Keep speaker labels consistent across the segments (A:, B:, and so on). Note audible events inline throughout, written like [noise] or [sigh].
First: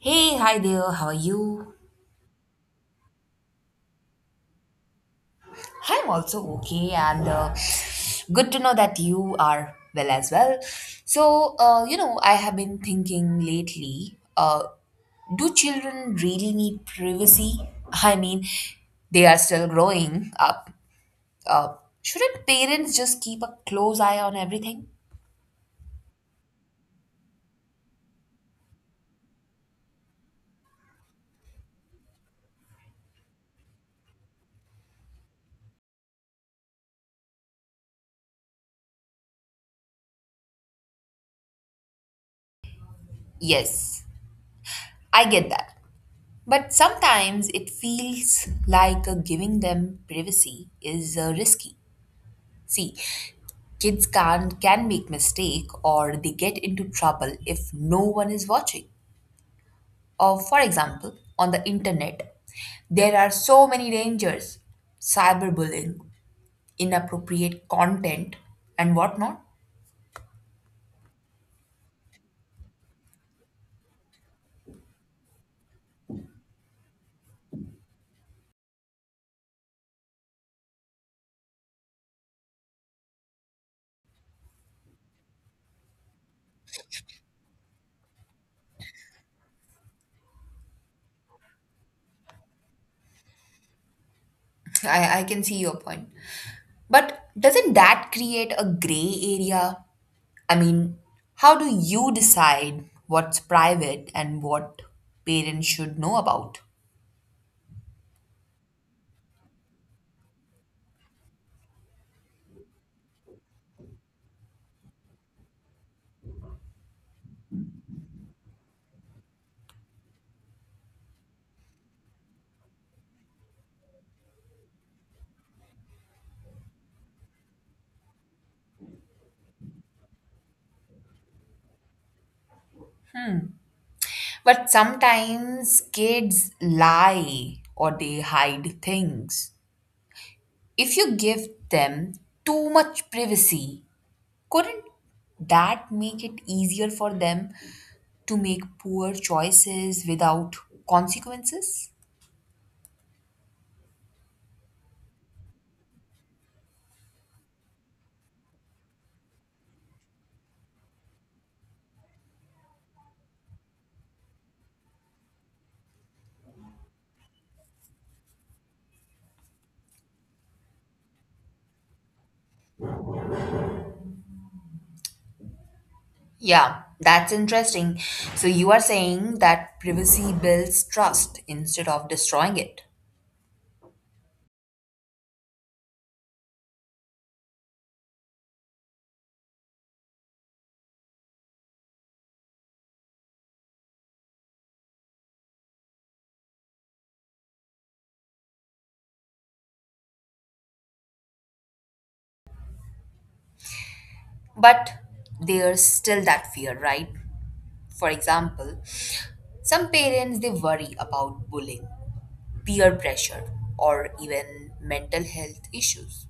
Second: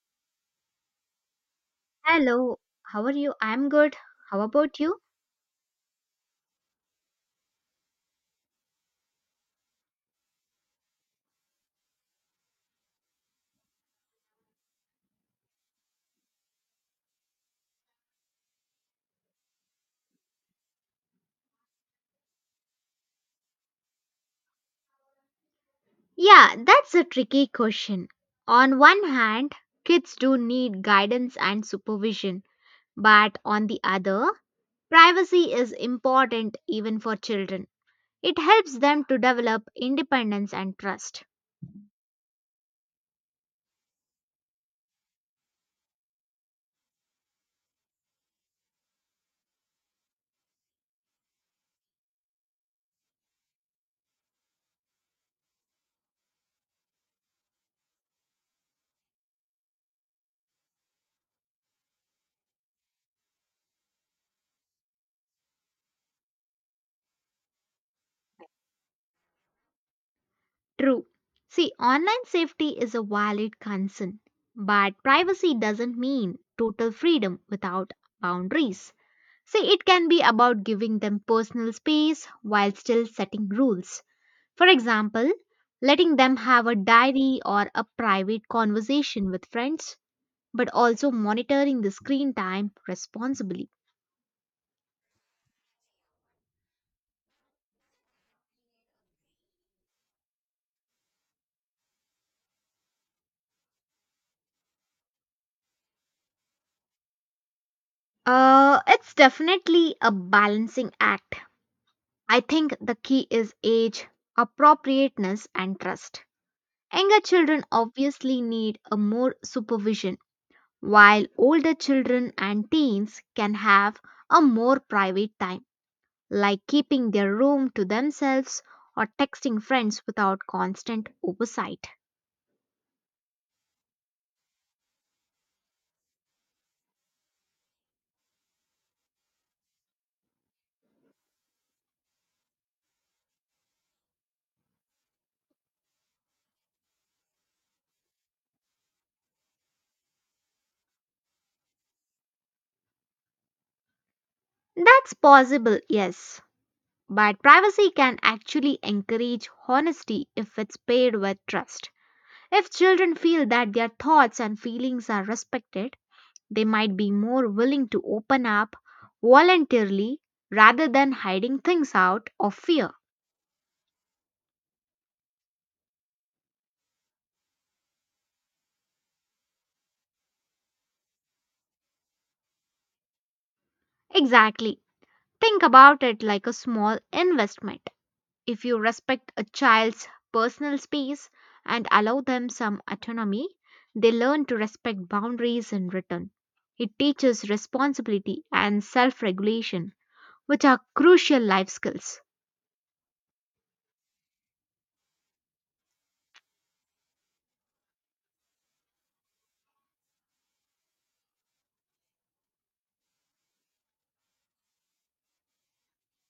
A: Hey, hi there, how are you?
B: Hello, how are you? I'm good. How about you?
A: I'm also okay, and good to know that you are well as well. So, I have been thinking lately do children really need privacy? I mean, they are still growing up. Uh, shouldn't parents just keep a close eye on everything?
B: Yeah, that's a tricky question. On one hand, kids do need guidance and supervision, but on the other, privacy is important even for children. It helps them to develop independence and trust.
A: Yes, I get that. But sometimes it feels like giving them privacy is risky. See, kids can make mistake or they get into trouble if no one is watching. Or for example, on the internet, there are so many dangers. Cyberbullying, inappropriate content and whatnot.
B: True. See, online safety is a valid concern, but privacy doesn't mean total freedom without boundaries. See, it can be about giving them personal space while still setting rules. For example, letting them have a diary or a private conversation with friends, but also monitoring the screen time responsibly.
A: [laughs] I can see your point. But doesn't that create a gray area? I mean, how do you decide what's private and what parents should know about?
B: It's definitely a balancing act. I think the key is age, appropriateness, and trust. Younger children obviously need a more supervision, while older children and teens can have a more private time, like keeping their room to themselves or texting friends without constant oversight.
A: But sometimes kids lie or they hide things. If you give them too much privacy, couldn't that make it easier for them to make poor choices without consequences?
B: That's possible, yes, but privacy can actually encourage honesty if it's paired with trust. If children feel that their thoughts and feelings are respected, they might be more willing to open up voluntarily rather than hiding things out of fear.
A: Yeah, that's interesting. So you are saying that privacy builds trust instead of destroying it.
B: Exactly. Think about it like a small investment. If you respect a child's personal space and allow them some autonomy, they learn to respect boundaries in return. It teaches responsibility and self regulation, which are crucial life skills.
A: But there's still that fear, right? For example, some parents they worry about bullying, peer pressure, or even mental health issues.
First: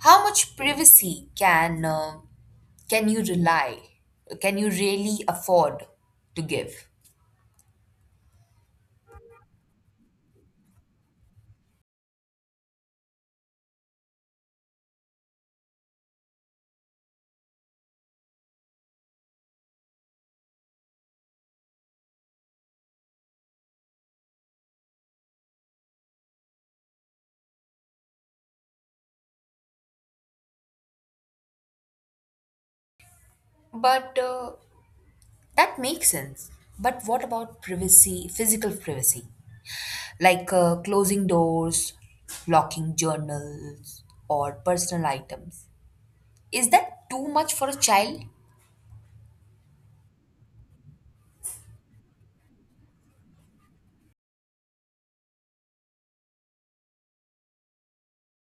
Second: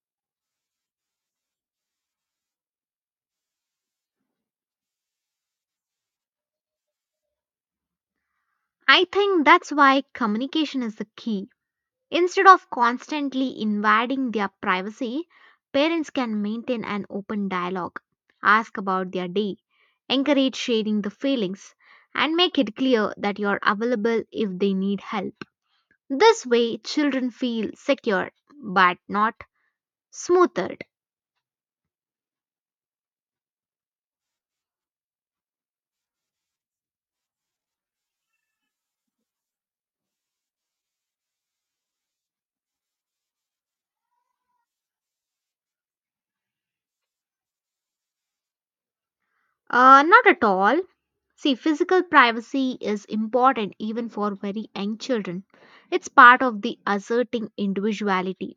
A: How much privacy can you rely? Can you really afford to give?
B: I think that's why communication is the key. Instead of constantly invading their privacy, parents can maintain an open dialogue, ask about their day, encourage sharing the feelings, and make it clear that you're available if they need help. This way, children feel secure but not smothered.
A: But that makes sense. But what about privacy, physical privacy? Like closing doors, locking journals, or personal items. Is that too much for a child?
B: Not at all. See, physical privacy is important even for very young children. It's part of the asserting individuality.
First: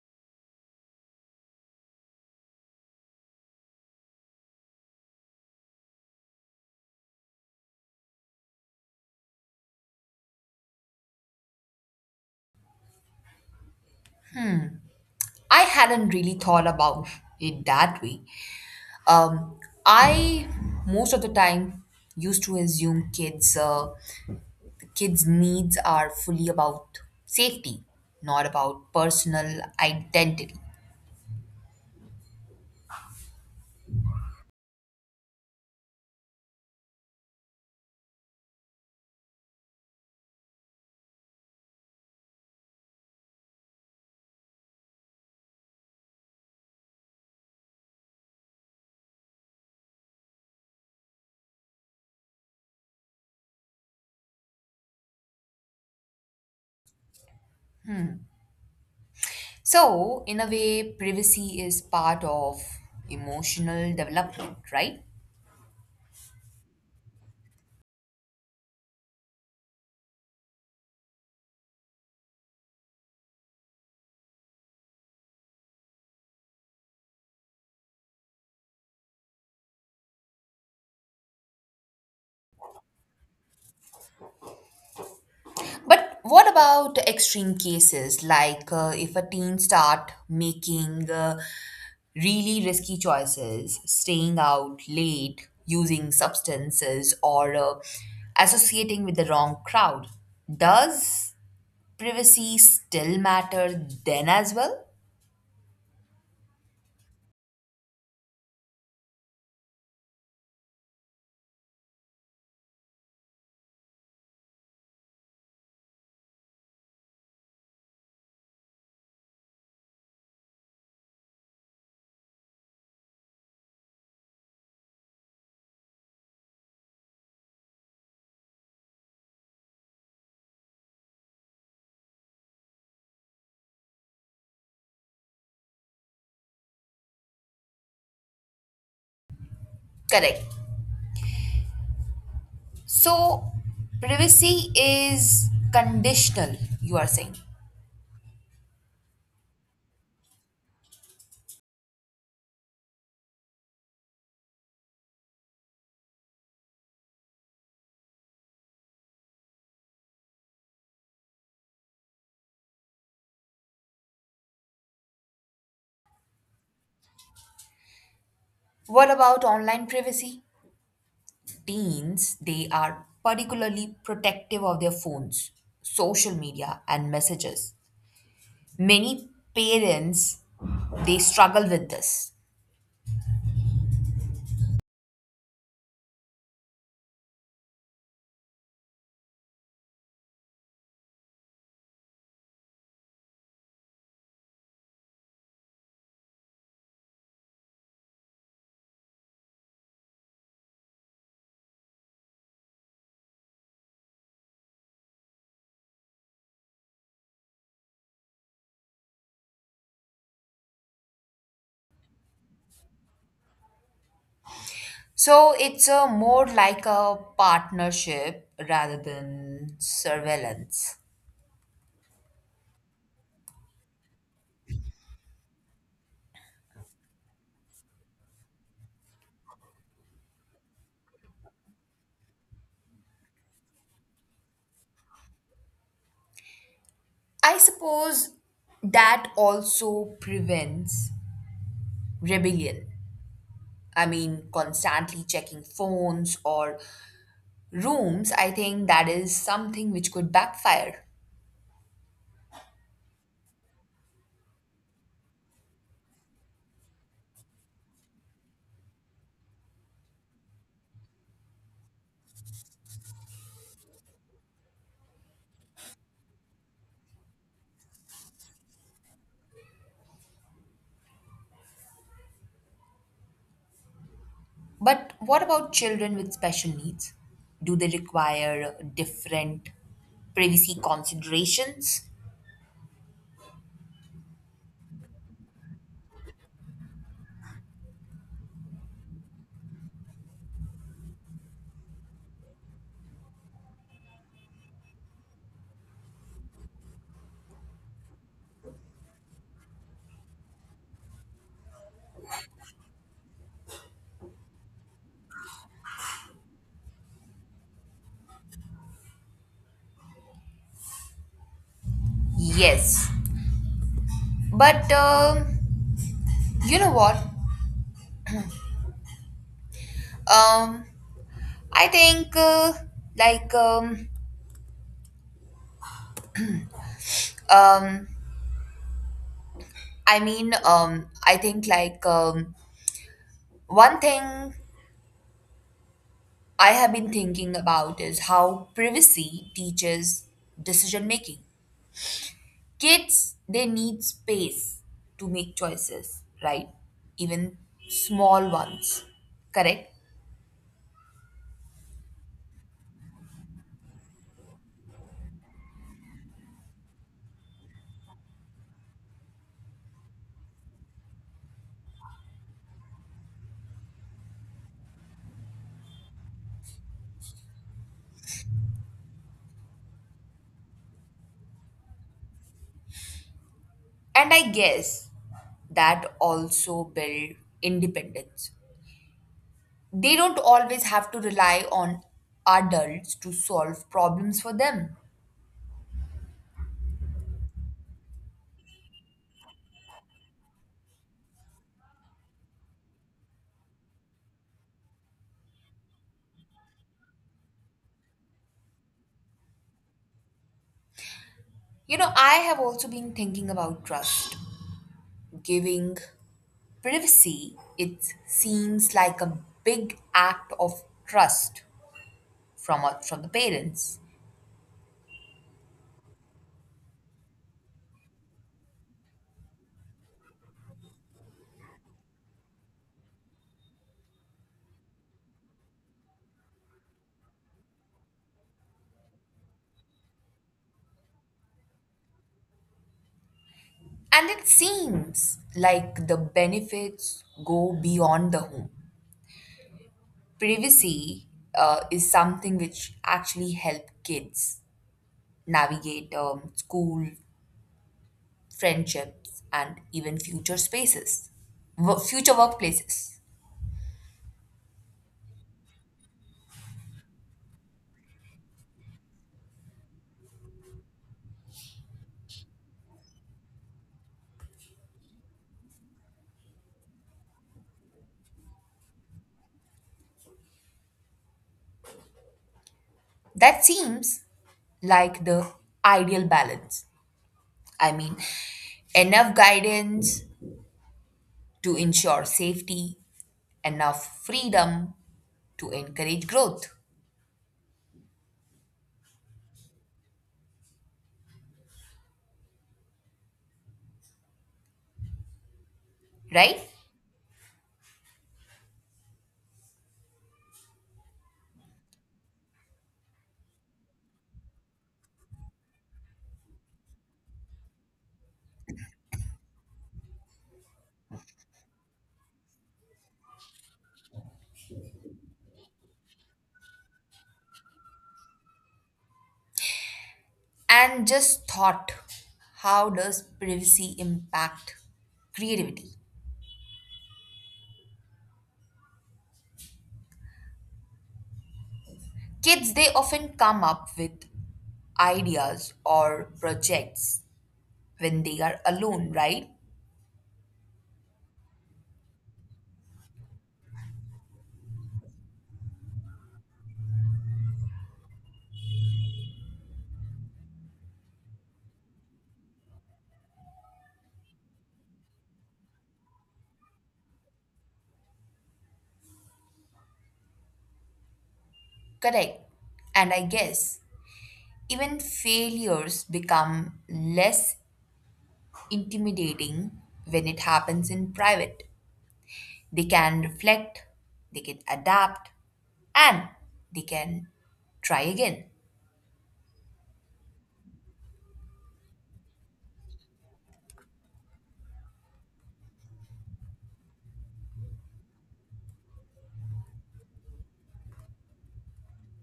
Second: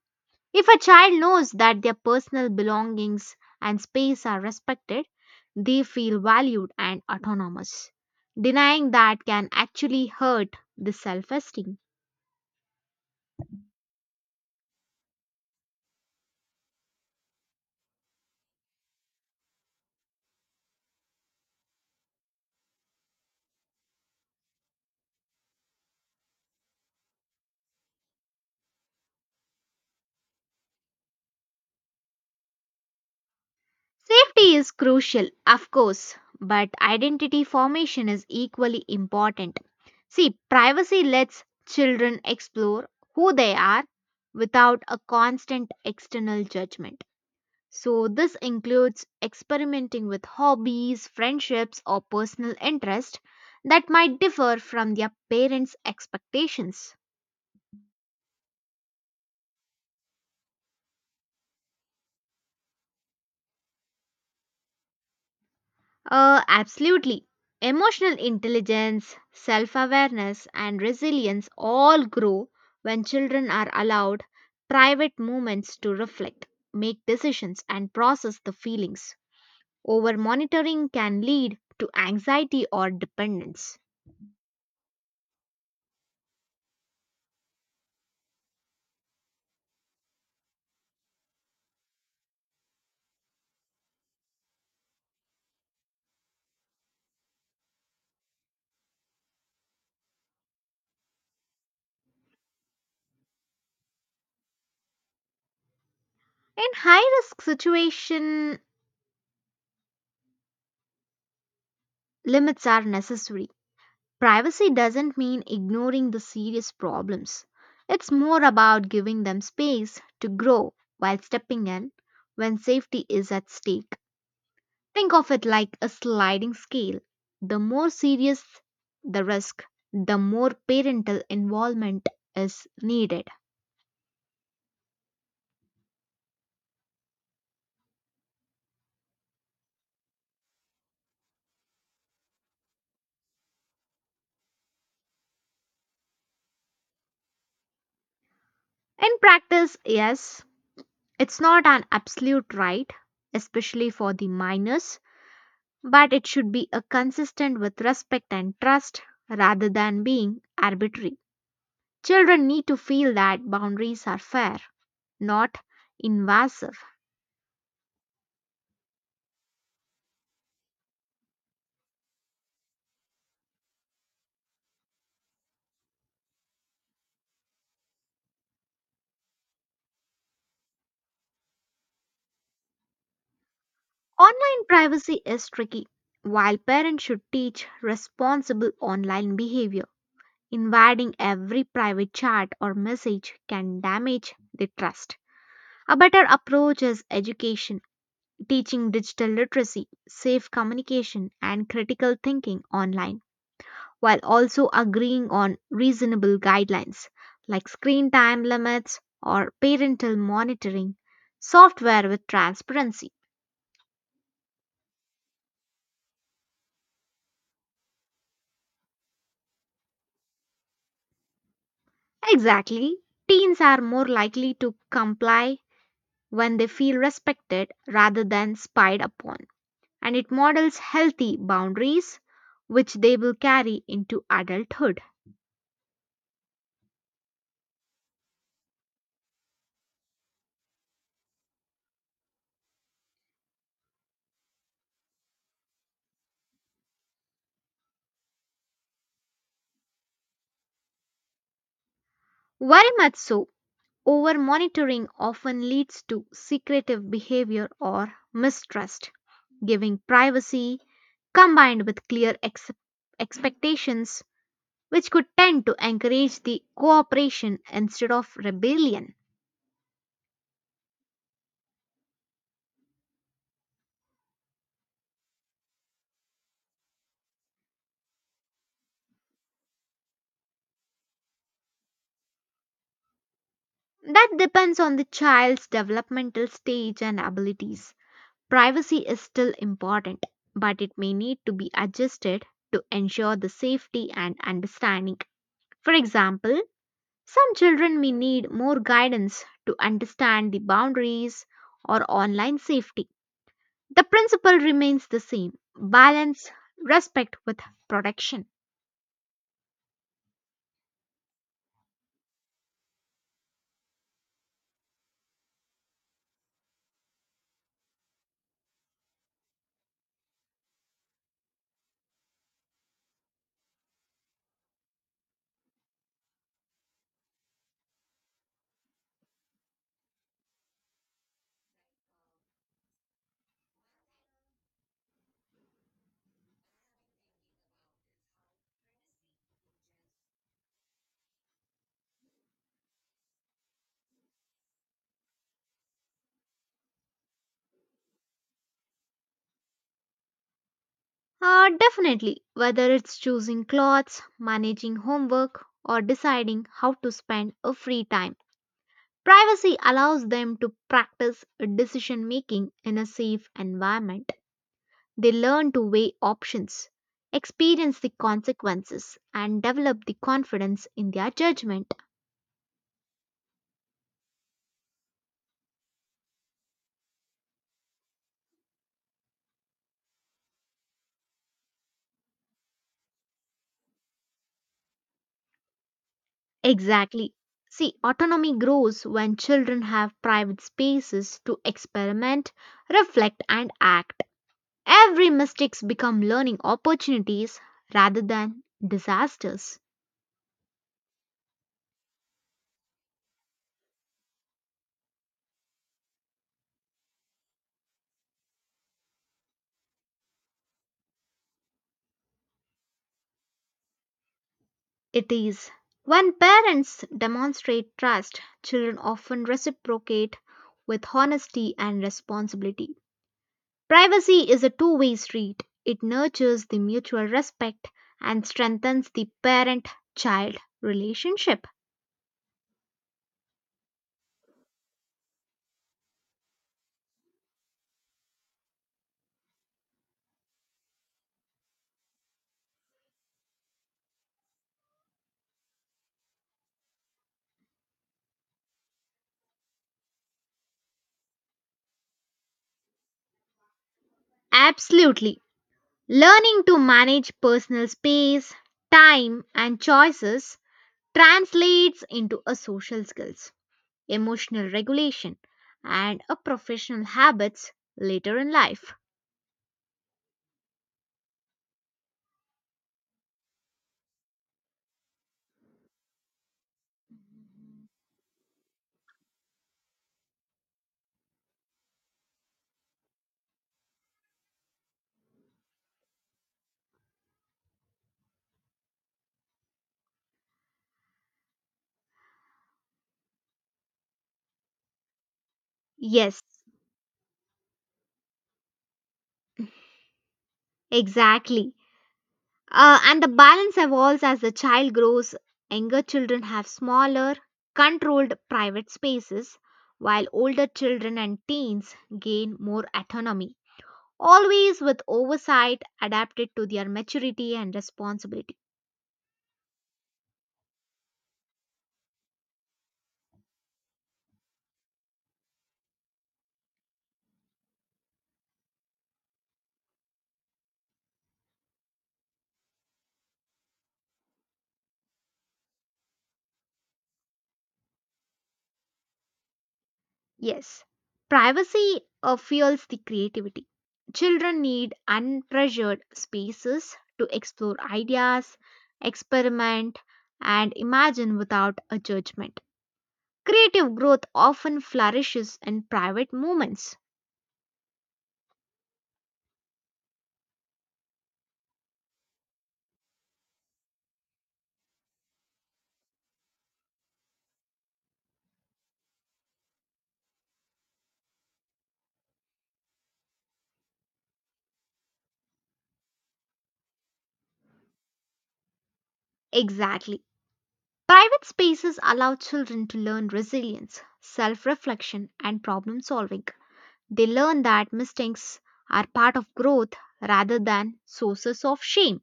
B: If a child knows that their personal belongings and space are respected, they feel valued and autonomous. Denying that can actually hurt the self esteem.
A: I hadn't really thought about it that way. Um, I most of the time used to assume kids, the kids' needs are fully about safety, not about personal identity.
B: Safety is crucial, of course, but identity formation is equally important. See, privacy lets children explore who they are without a constant external judgment. So, this includes experimenting with hobbies, friendships, or personal interests that might differ from their parents' expectations.
A: So, in a way, privacy is part of emotional development, right?
B: Absolutely. Emotional intelligence, self awareness, and resilience all grow when children are allowed private moments to reflect, make decisions, and process the feelings. Over monitoring can lead to anxiety or dependence.
A: But what about extreme cases like if a teen start making really risky choices, staying out late, using substances, or associating with the wrong crowd? Does privacy still matter then as well?
B: In high risk situation, limits are necessary. Privacy doesn't mean ignoring the serious problems. It's more about giving them space to grow while stepping in when safety is at stake. Think of it like a sliding scale. The more serious the risk, the more parental involvement is needed.
A: Correct. So, privacy is conditional, you are saying.
B: In practice, yes, it's not an absolute right, especially for the minors, but it should be a consistent with respect and trust rather than being arbitrary. Children need to feel that boundaries are fair, not invasive.
A: What about online privacy? Teens, they are particularly protective of their phones, social media, and messages. Many parents, they struggle with this.
B: Online privacy is tricky, while parents should teach responsible online behavior. Invading every private chat or message can damage the trust. A better approach is education, teaching digital literacy, safe communication, and critical thinking online, while also agreeing on reasonable guidelines like screen time limits or parental monitoring, software with transparency.
A: So it's a more like a partnership rather than surveillance.
B: Exactly, teens are more likely to comply when they feel respected rather than spied upon, and it models healthy boundaries which they will carry into adulthood.
A: I suppose that also prevents rebellion. I mean, constantly checking phones or rooms, I think that is something which could backfire.
B: Very much so, over monitoring often leads to secretive behavior or mistrust. Giving privacy combined with clear expectations, which could tend to encourage the cooperation instead of rebellion.
A: But what about children with special needs? Do they require different privacy considerations?
B: That depends on the child's developmental stage and abilities. Privacy is still important, but it may need to be adjusted to ensure the safety and understanding. For example, some children may need more guidance to understand the boundaries or online safety. The principle remains the same balance, respect with protection.
A: Yes. But you know what? Um, I think like um, I mean I think like one thing I have been thinking about is how privacy teaches decision making. Kids, they need space to make choices, right? Even small ones, correct?
B: Definitely, whether it's choosing clothes, managing homework, or deciding how to spend a free time, privacy allows them to practice decision making in a safe environment. They learn to weigh options, experience the consequences, and develop the confidence in their judgment.
A: And I guess that also build independence. They don't always have to rely on adults to solve problems for them.
B: Exactly. See, autonomy grows when children have private spaces to experiment, reflect, and act. Every mistakes become learning opportunities rather than disasters.
A: You know, I have also been thinking about trust. Giving privacy, it seems like a big act of trust from from the parents.
B: It is when parents demonstrate trust, children often reciprocate with honesty and responsibility. Privacy is a two-way street. It nurtures the mutual respect and strengthens the parent-child relationship.
A: And it seems like the benefits go beyond the home. Privacy is something which actually help kids navigate school, friendships, and even future spaces, future workplaces.
B: Absolutely. Learning to manage personal space, time, and choices translates into a social skills, emotional regulation, and a professional habits later in life.
A: That seems like the ideal balance. I mean, enough guidance to ensure safety, enough freedom to encourage growth,
B: Yes,
A: right?
B: exactly. And the balance evolves as the child grows. Younger children have smaller, controlled private spaces, while older children and teens gain more autonomy, always with oversight adapted to their maturity and responsibility.
A: And just thought, how does privacy impact creativity? Kids, they often come up with ideas or projects when they are alone, right?
B: Yes, privacy fuels the creativity. Children need unpressured spaces to explore ideas, experiment, and imagine without a judgment. Creative growth often flourishes in private moments.
A: Correct. And I guess even failures become less intimidating when it happens in private. They can reflect, they can adapt, and they can try again.
B: Exactly. Private spaces allow children to learn resilience, self reflection, and problem solving. They learn that mistakes are part of growth rather than sources of shame.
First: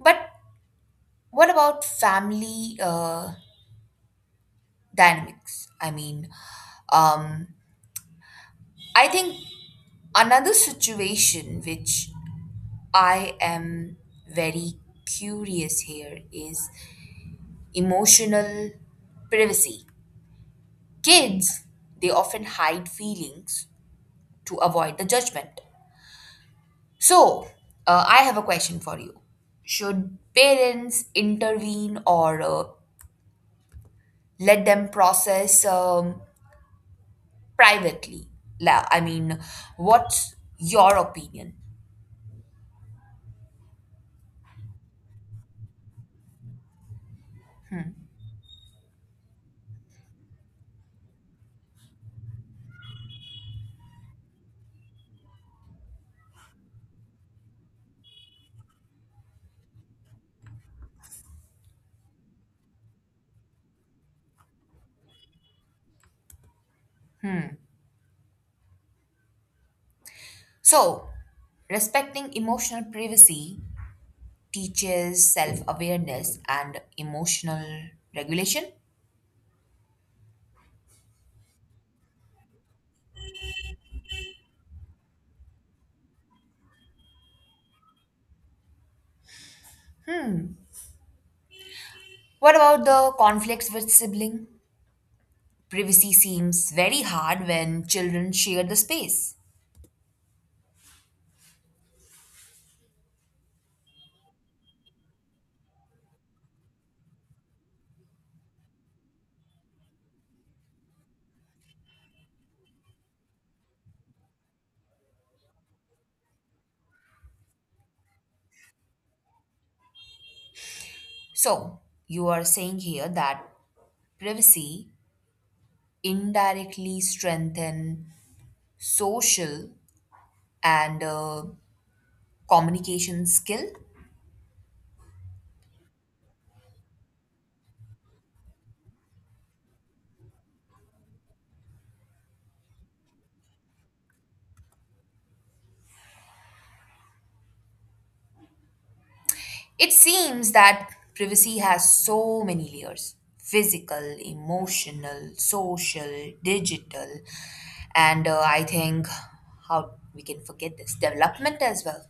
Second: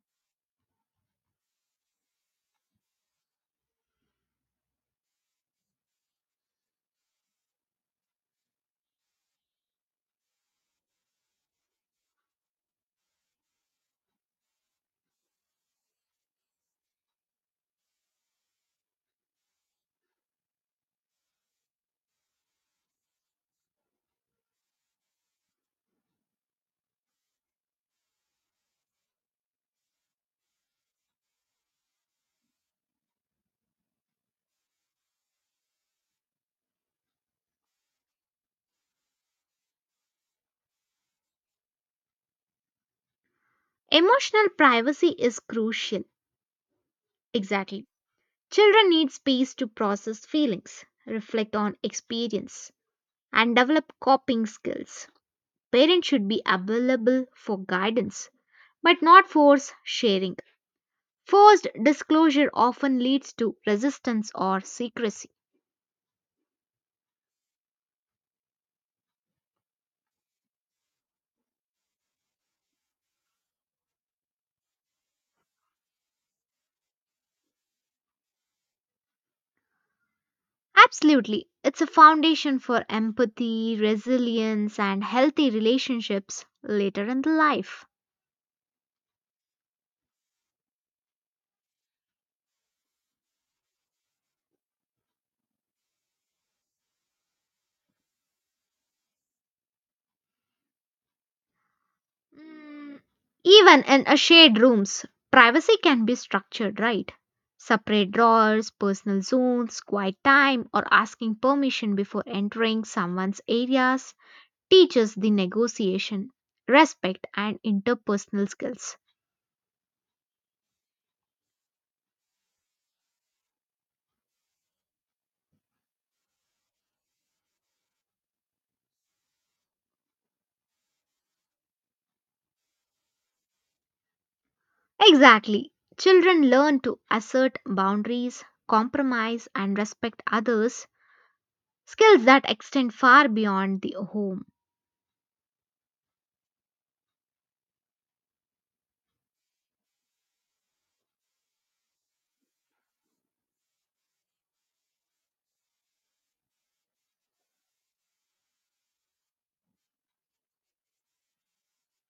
A: But what about family dynamics. I mean, um, I think another situation which I am very curious here is emotional privacy. Kids, they often hide feelings to avoid the judgment. So, I have a question for you. Should parents intervene or let them process privately? I mean, what's your opinion?
B: Emotional privacy is crucial. Exactly. Children need space to process feelings, reflect on experience, and develop coping skills. Parents should be available for guidance, but not force sharing. Forced disclosure often leads to resistance or secrecy.
A: So, respecting emotional privacy teaches self awareness and emotional regulation.
B: Absolutely. It's a foundation for empathy, resilience, and healthy relationships later in the life.
A: What about the conflicts with sibling? Privacy seems very hard when children share the space.
B: Mm, even in a shared rooms, privacy can be structured, right? Separate drawers, personal zones, quiet time, or asking permission before entering someone's areas teaches the negotiation, respect, and interpersonal skills.
A: So, you are saying here that privacy indirectly strengthen social and communication skill?
B: Exactly. Children learn to assert boundaries, compromise, and respect others skills that extend far beyond the home.
A: It seems that privacy has so many layers physical, emotional, social, digital, and I think how we can forget this development as well.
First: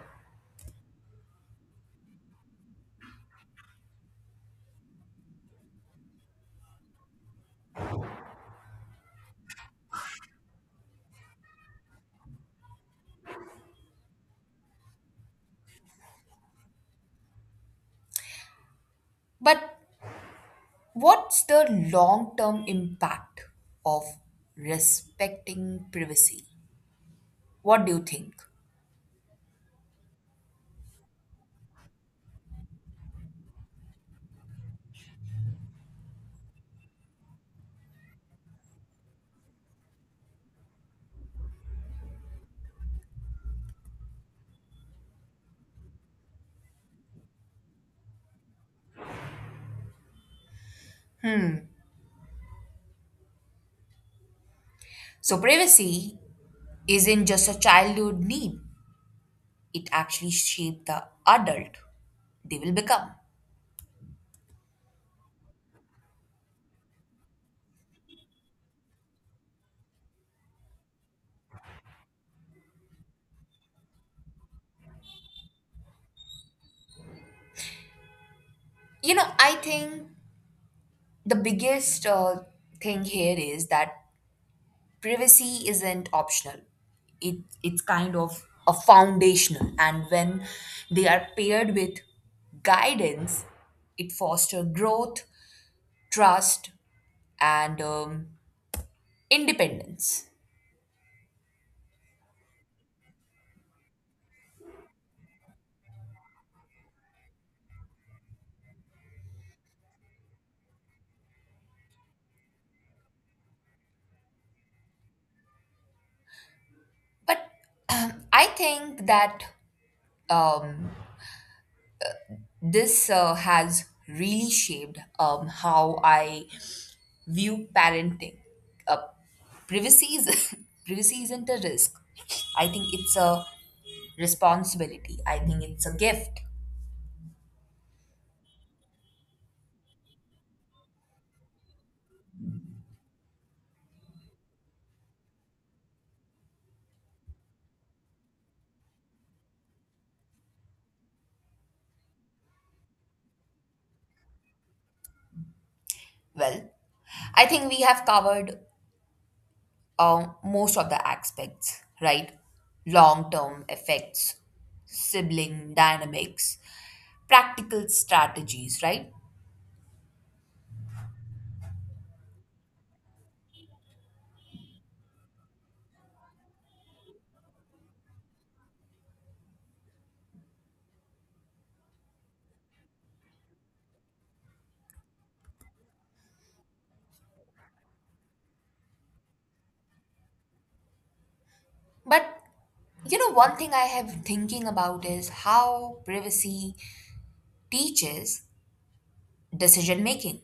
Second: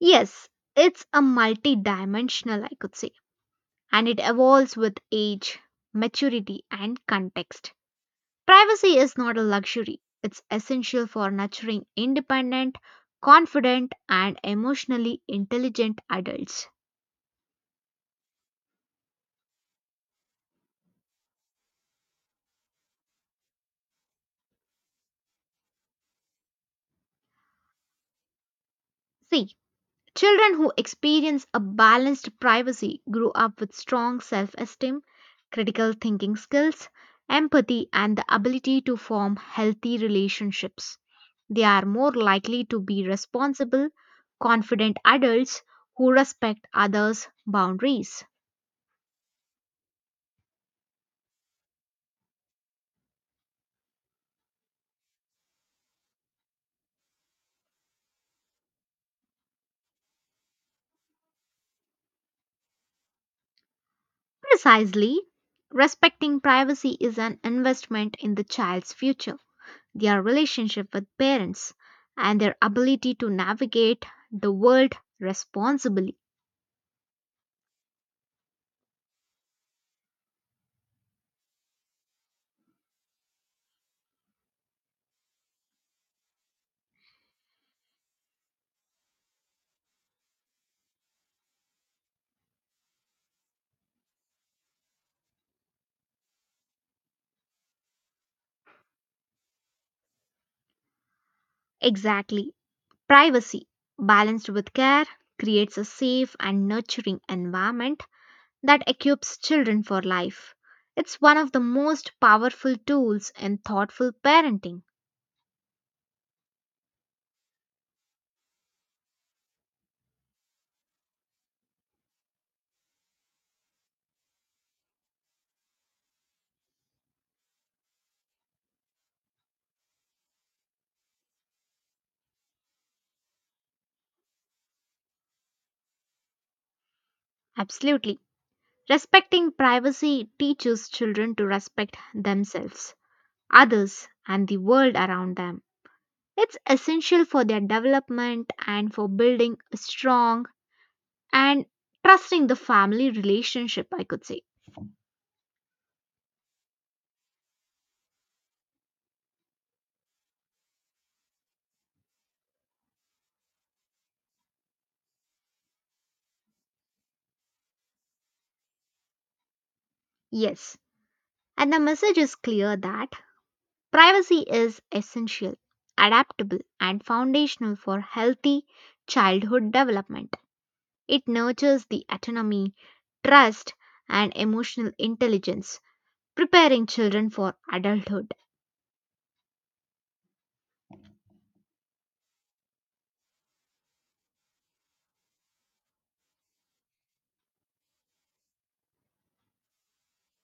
B: Yes, it's a multidimensional, I could say, and it evolves with age, maturity, and context. Privacy is not a luxury, it's essential for nurturing independent, confident, and emotionally intelligent adults.
A: But what's the long term impact of respecting privacy? What do you think?
B: See, children who experience a balanced privacy grow up with strong self esteem, critical thinking skills, empathy, and the ability to form healthy relationships. They are more likely to be responsible, confident adults who respect others' boundaries.
A: So, privacy isn't just a childhood need, it actually shaped the adult they will become.
B: Precisely, respecting privacy is an investment in the child's future, their relationship with parents, and their ability to navigate the world responsibly.
A: You know, I think the biggest thing here is that privacy isn't optional. It it's kind of a foundational, and when they are paired with guidance, it fosters growth, trust, and independence.
B: Exactly. Privacy, balanced with care, creates a safe and nurturing environment that equips children for life. It's one of the most powerful tools in thoughtful parenting.
A: But [clears throat] I think that um, this has really shaped how I view parenting. Uh, Privacy is [laughs] privacy isn't a risk. I think it's a responsibility. I think it's a gift.
B: Absolutely. Respecting privacy teaches children to respect themselves, others, and the world around them. It's essential for their development and for building a strong and trusting the family relationship, I could say.
A: Well, I think we have covered most of the aspects, right? Long term effects, sibling dynamics, practical strategies, right?
B: Yes. And the message is clear that privacy is essential, adaptable, and foundational for healthy childhood development. It nurtures the autonomy, trust, and emotional intelligence, preparing children for adulthood.
A: But you know, one thing I have thinking about is how privacy teaches decision making.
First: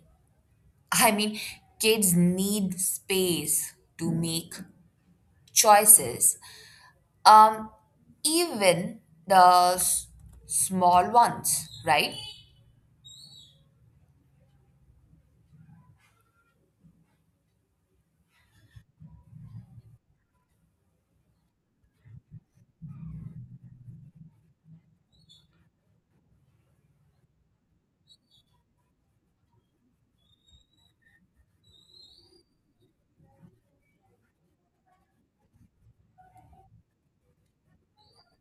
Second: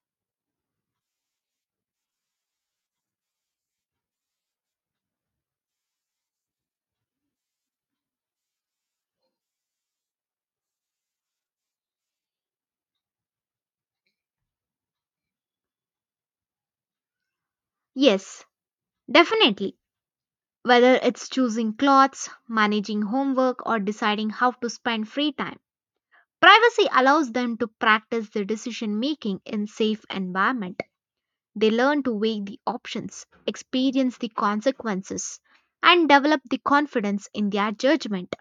A: [laughs] I mean, kids need space to make choices, um, even the small ones, right?
B: Yes, definitely. Whether it's choosing clothes, managing homework, or deciding how to spend free time, privacy allows them to practice their decision making in safe environment. They learn to weigh the options, experience the consequences, and develop the confidence in their judgment.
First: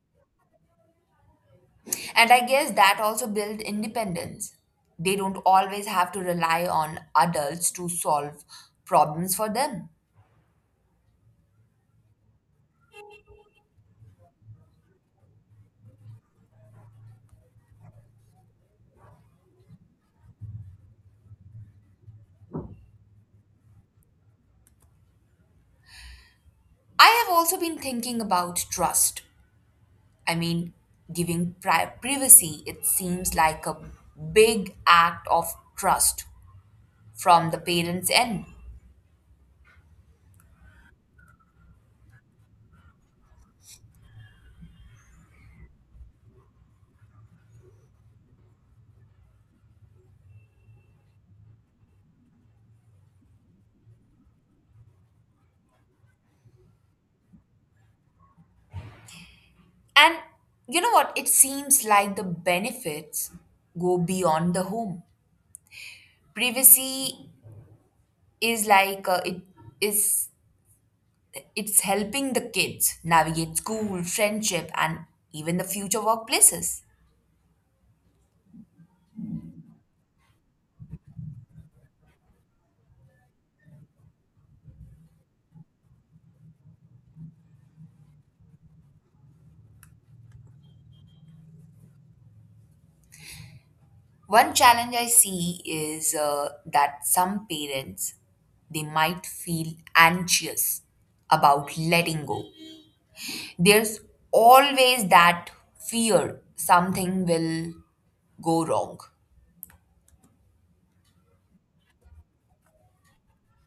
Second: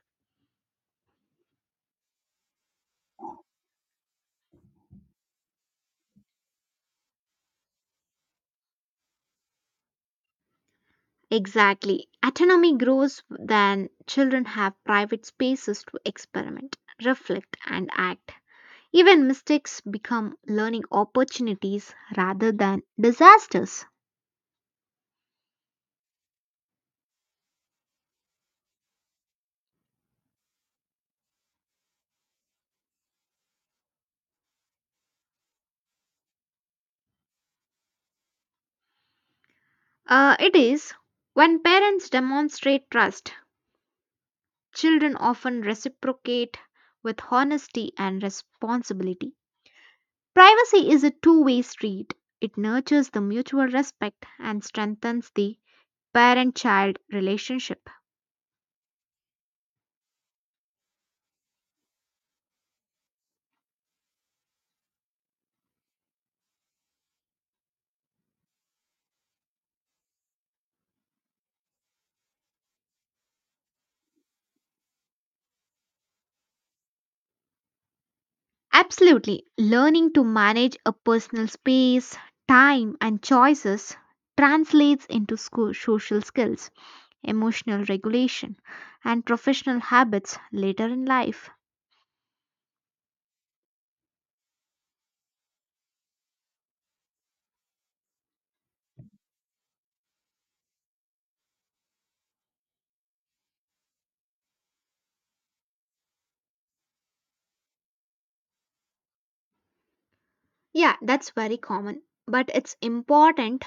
A: And I guess that also builds independence. They don't always have to rely on adults to solve problems for them.
B: Exactly. Autonomy grows when children have private spaces to experiment, reflect, and act. Even mistakes become learning opportunities rather than disasters.
A: I have also been thinking about trust. I mean, giving privacy, it seems like a big act of trust from the parents' end.
B: It is when parents demonstrate trust, children often reciprocate with honesty and responsibility. Privacy is a two-way street. It nurtures the mutual respect and strengthens the parent child relationship.
A: And you know what? It seems like the benefits go beyond the home. Privacy is like is it's helping the kids navigate school, friendship, and even the future workplaces.
B: Absolutely, learning to manage a personal space, time, and choices translates into social skills, emotional regulation, and professional habits later in life.
A: One challenge I see is that some parents they might feel anxious about letting go. There's always that fear something will go wrong.
B: Yeah, that's very common, but it's important.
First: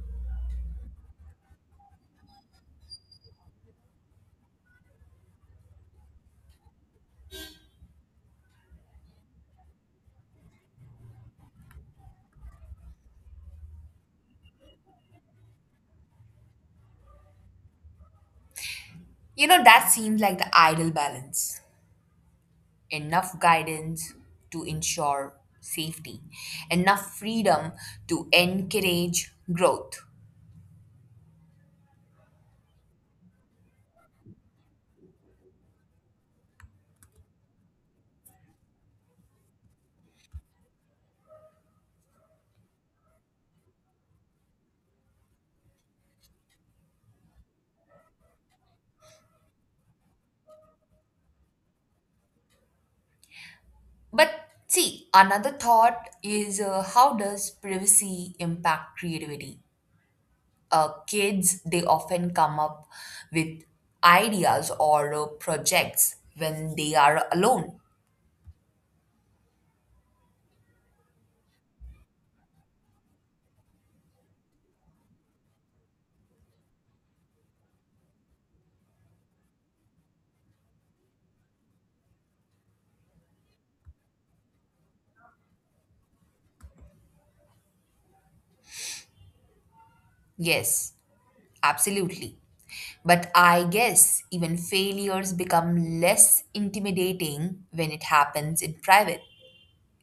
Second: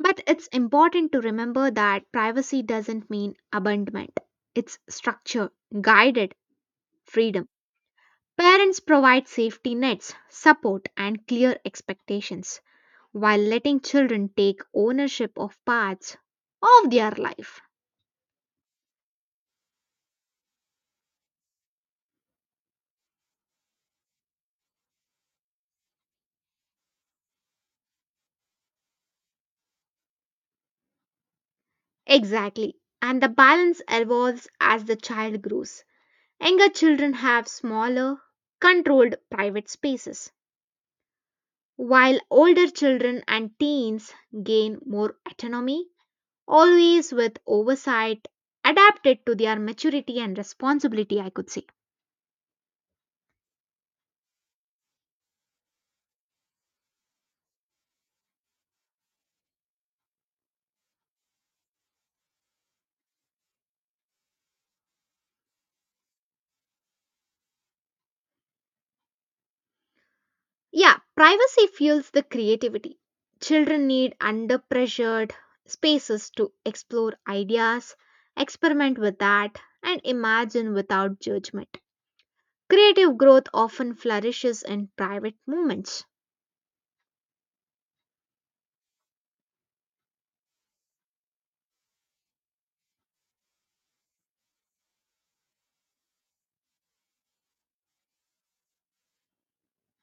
B: But it's important to remember that privacy doesn't mean abandonment. It's structure, guided freedom. Parents provide safety nets, support, and clear expectations while letting children take ownership of parts of their life.
A: You know that seems like the ideal balance. Enough guidance to ensure safety, enough freedom to encourage growth.
B: Exactly. And the balance evolves as the child grows. Younger children have smaller, controlled private spaces, while older children and teens gain more autonomy, always with oversight adapted to their maturity and responsibility, I could say.
A: But see, another thought is how does privacy impact creativity? Kids, they often come up with ideas or projects when they are alone.
B: Yeah, privacy fuels the creativity. Children need under pressured spaces to explore ideas, experiment with that, and imagine without judgment. Creative growth often flourishes in private moments.
A: Yes, absolutely. But I guess even failures become less intimidating when it happens in private.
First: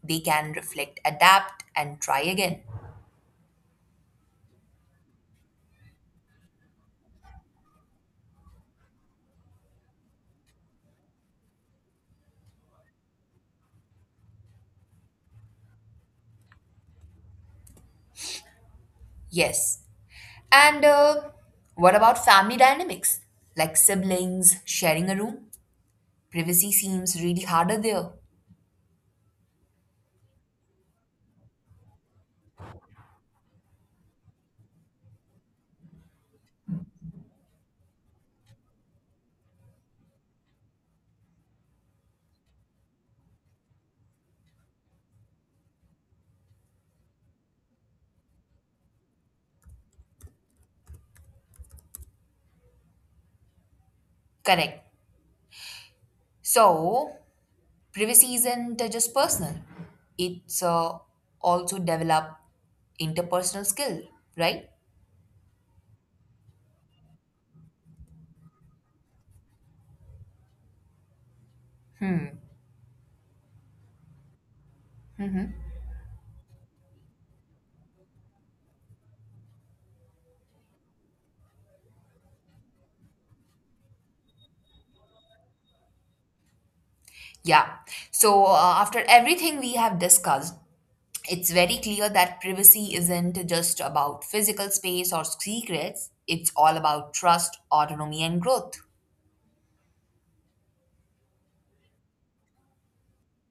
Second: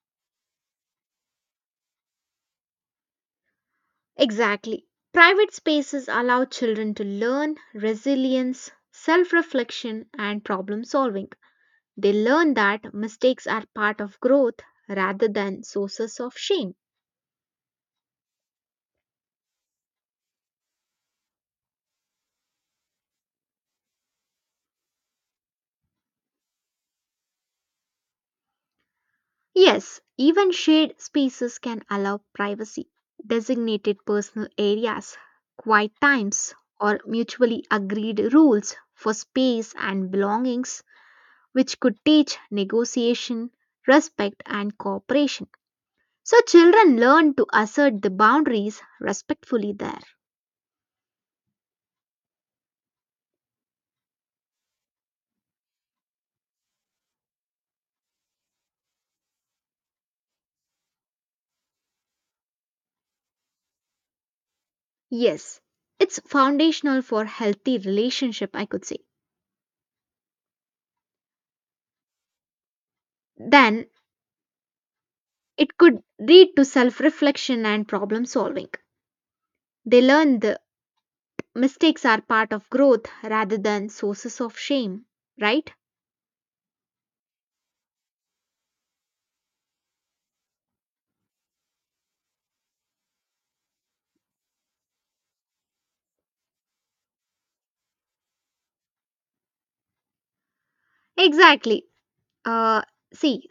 A: They can reflect, adapt, and try again.
B: Exactly. Private spaces allow children to learn resilience, self reflection, and problem solving. They learn that mistakes are part of growth rather than sources of shame.
A: Yes. And what about family dynamics? Like siblings sharing a room? Privacy seems really harder there.
B: Yes, even shared spaces can allow privacy, designated personal areas, quiet times, or mutually agreed rules for space and belongings, which could teach negotiation, respect, and cooperation. So, children learn to assert the boundaries respectfully there.
A: Correct. So, privacy isn't just personal, it's also develop interpersonal skill, right?
B: Yes, it's foundational for healthy relationship, I could say. Then, it could lead to self reflection and problem solving. They learn the mistakes are part of growth rather than sources of shame, right?
A: Yeah. So, after everything we have discussed, it's very clear that privacy isn't just about physical space or secrets, it's all about trust, autonomy, and growth.
B: Exactly. Uh, see,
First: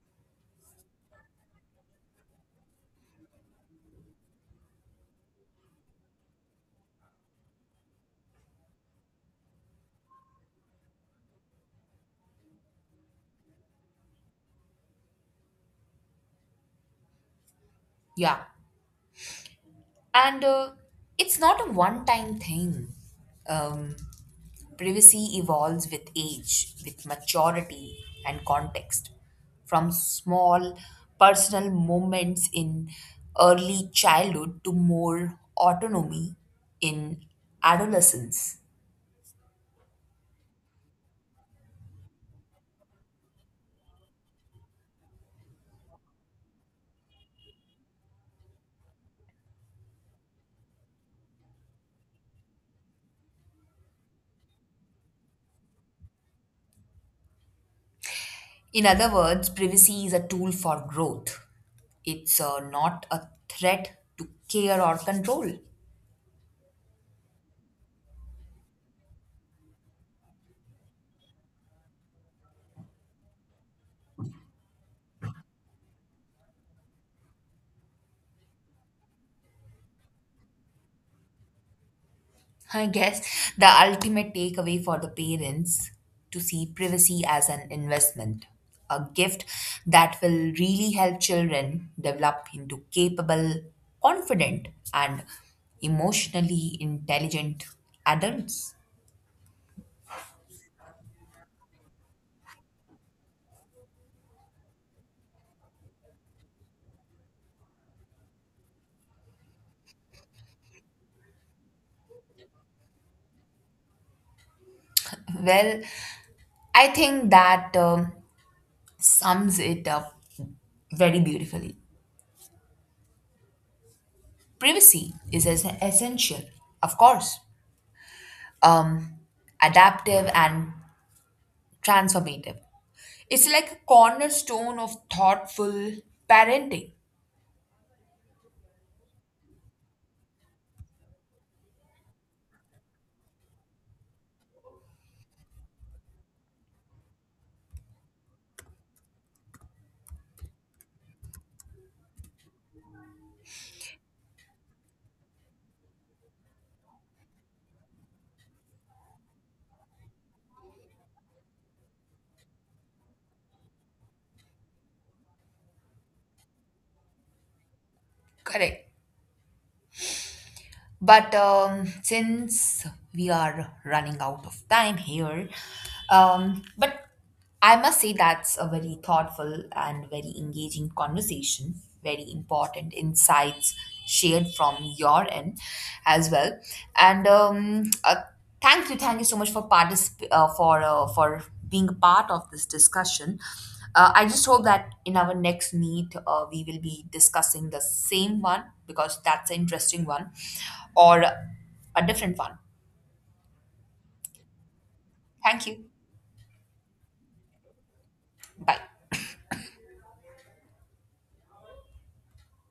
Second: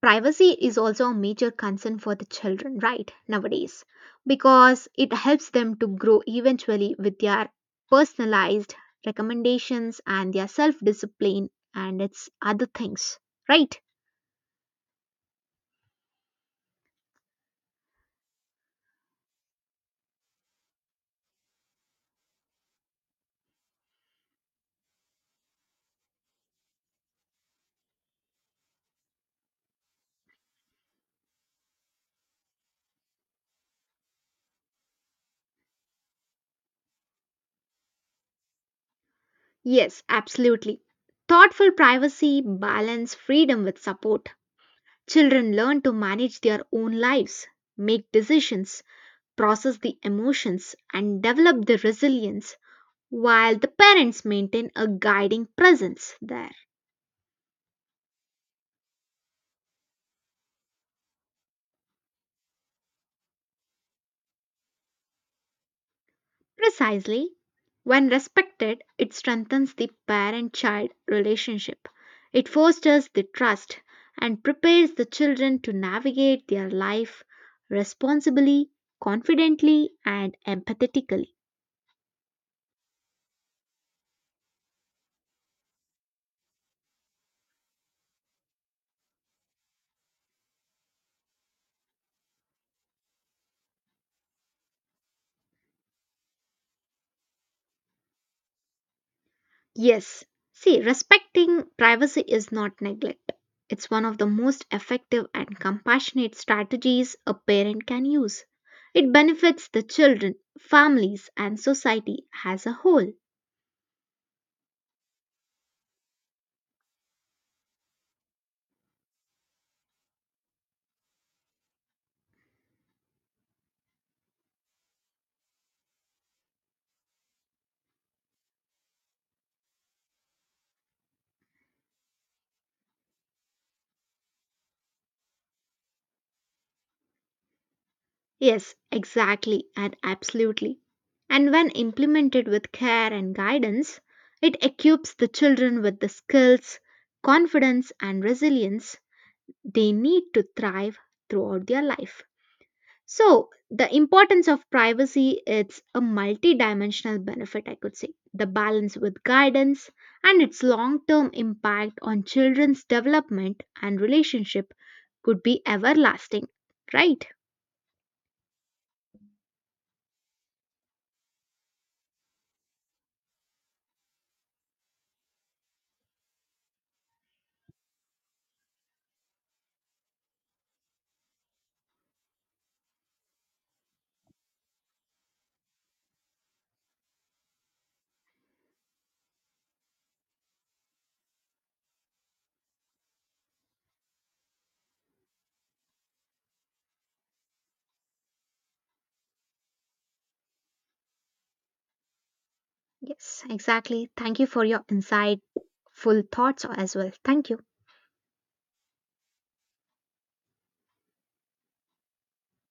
B: privacy is also a major concern for the children, right, nowadays, because it helps them to grow eventually with their personalized recommendations and their self discipline and its other things, right?
A: Yeah. And it's not a one time thing. Um, Privacy evolves with age, with maturity and context. From small personal moments in early childhood to more autonomy in adolescence.
B: Yes, absolutely. Thoughtful privacy balance freedom with support. Children learn to manage their own lives, make decisions, process the emotions, and develop the resilience while the parents maintain a guiding presence there.
A: In other words, privacy is a tool for growth. It's not a threat to care or control.
B: Precisely, when respected, it strengthens the parent child relationship. It fosters the trust and prepares the children to navigate their life responsibly, confidently, and empathetically.
A: I guess the ultimate takeaway for the parents to see privacy as an investment, a gift that will really help children develop into capable, confident, and emotionally intelligent adults.
B: Yes. See, respecting privacy is not neglect. It's one of the most effective and compassionate strategies a parent can use. It benefits the children, families, and society as a whole.
A: Well, I think that sums it up very beautifully. Privacy is essential, of course, um, adaptive and transformative. It's like a cornerstone of thoughtful parenting.
B: Yes, exactly and absolutely. And when implemented with care and guidance, it equips the children with the skills, confidence, and resilience they need to thrive throughout their life. So, the importance of privacy, it's a multi-dimensional benefit, I could say. The balance with guidance and its long-term impact on children's development and relationship could be everlasting, right?
A: Correct. But since we are running out of time here, but I must say that's a very thoughtful and very engaging conversation, very important insights shared from your end as well. And thank you, thank you so much for for being a part of this discussion. I just hope that in our next meet we will be discussing the same one because that's an interesting one, or a different one.
B: Yes, exactly. Thank you for your insightful
A: Thank you.
B: thoughts as well. Thank you.
A: Bye.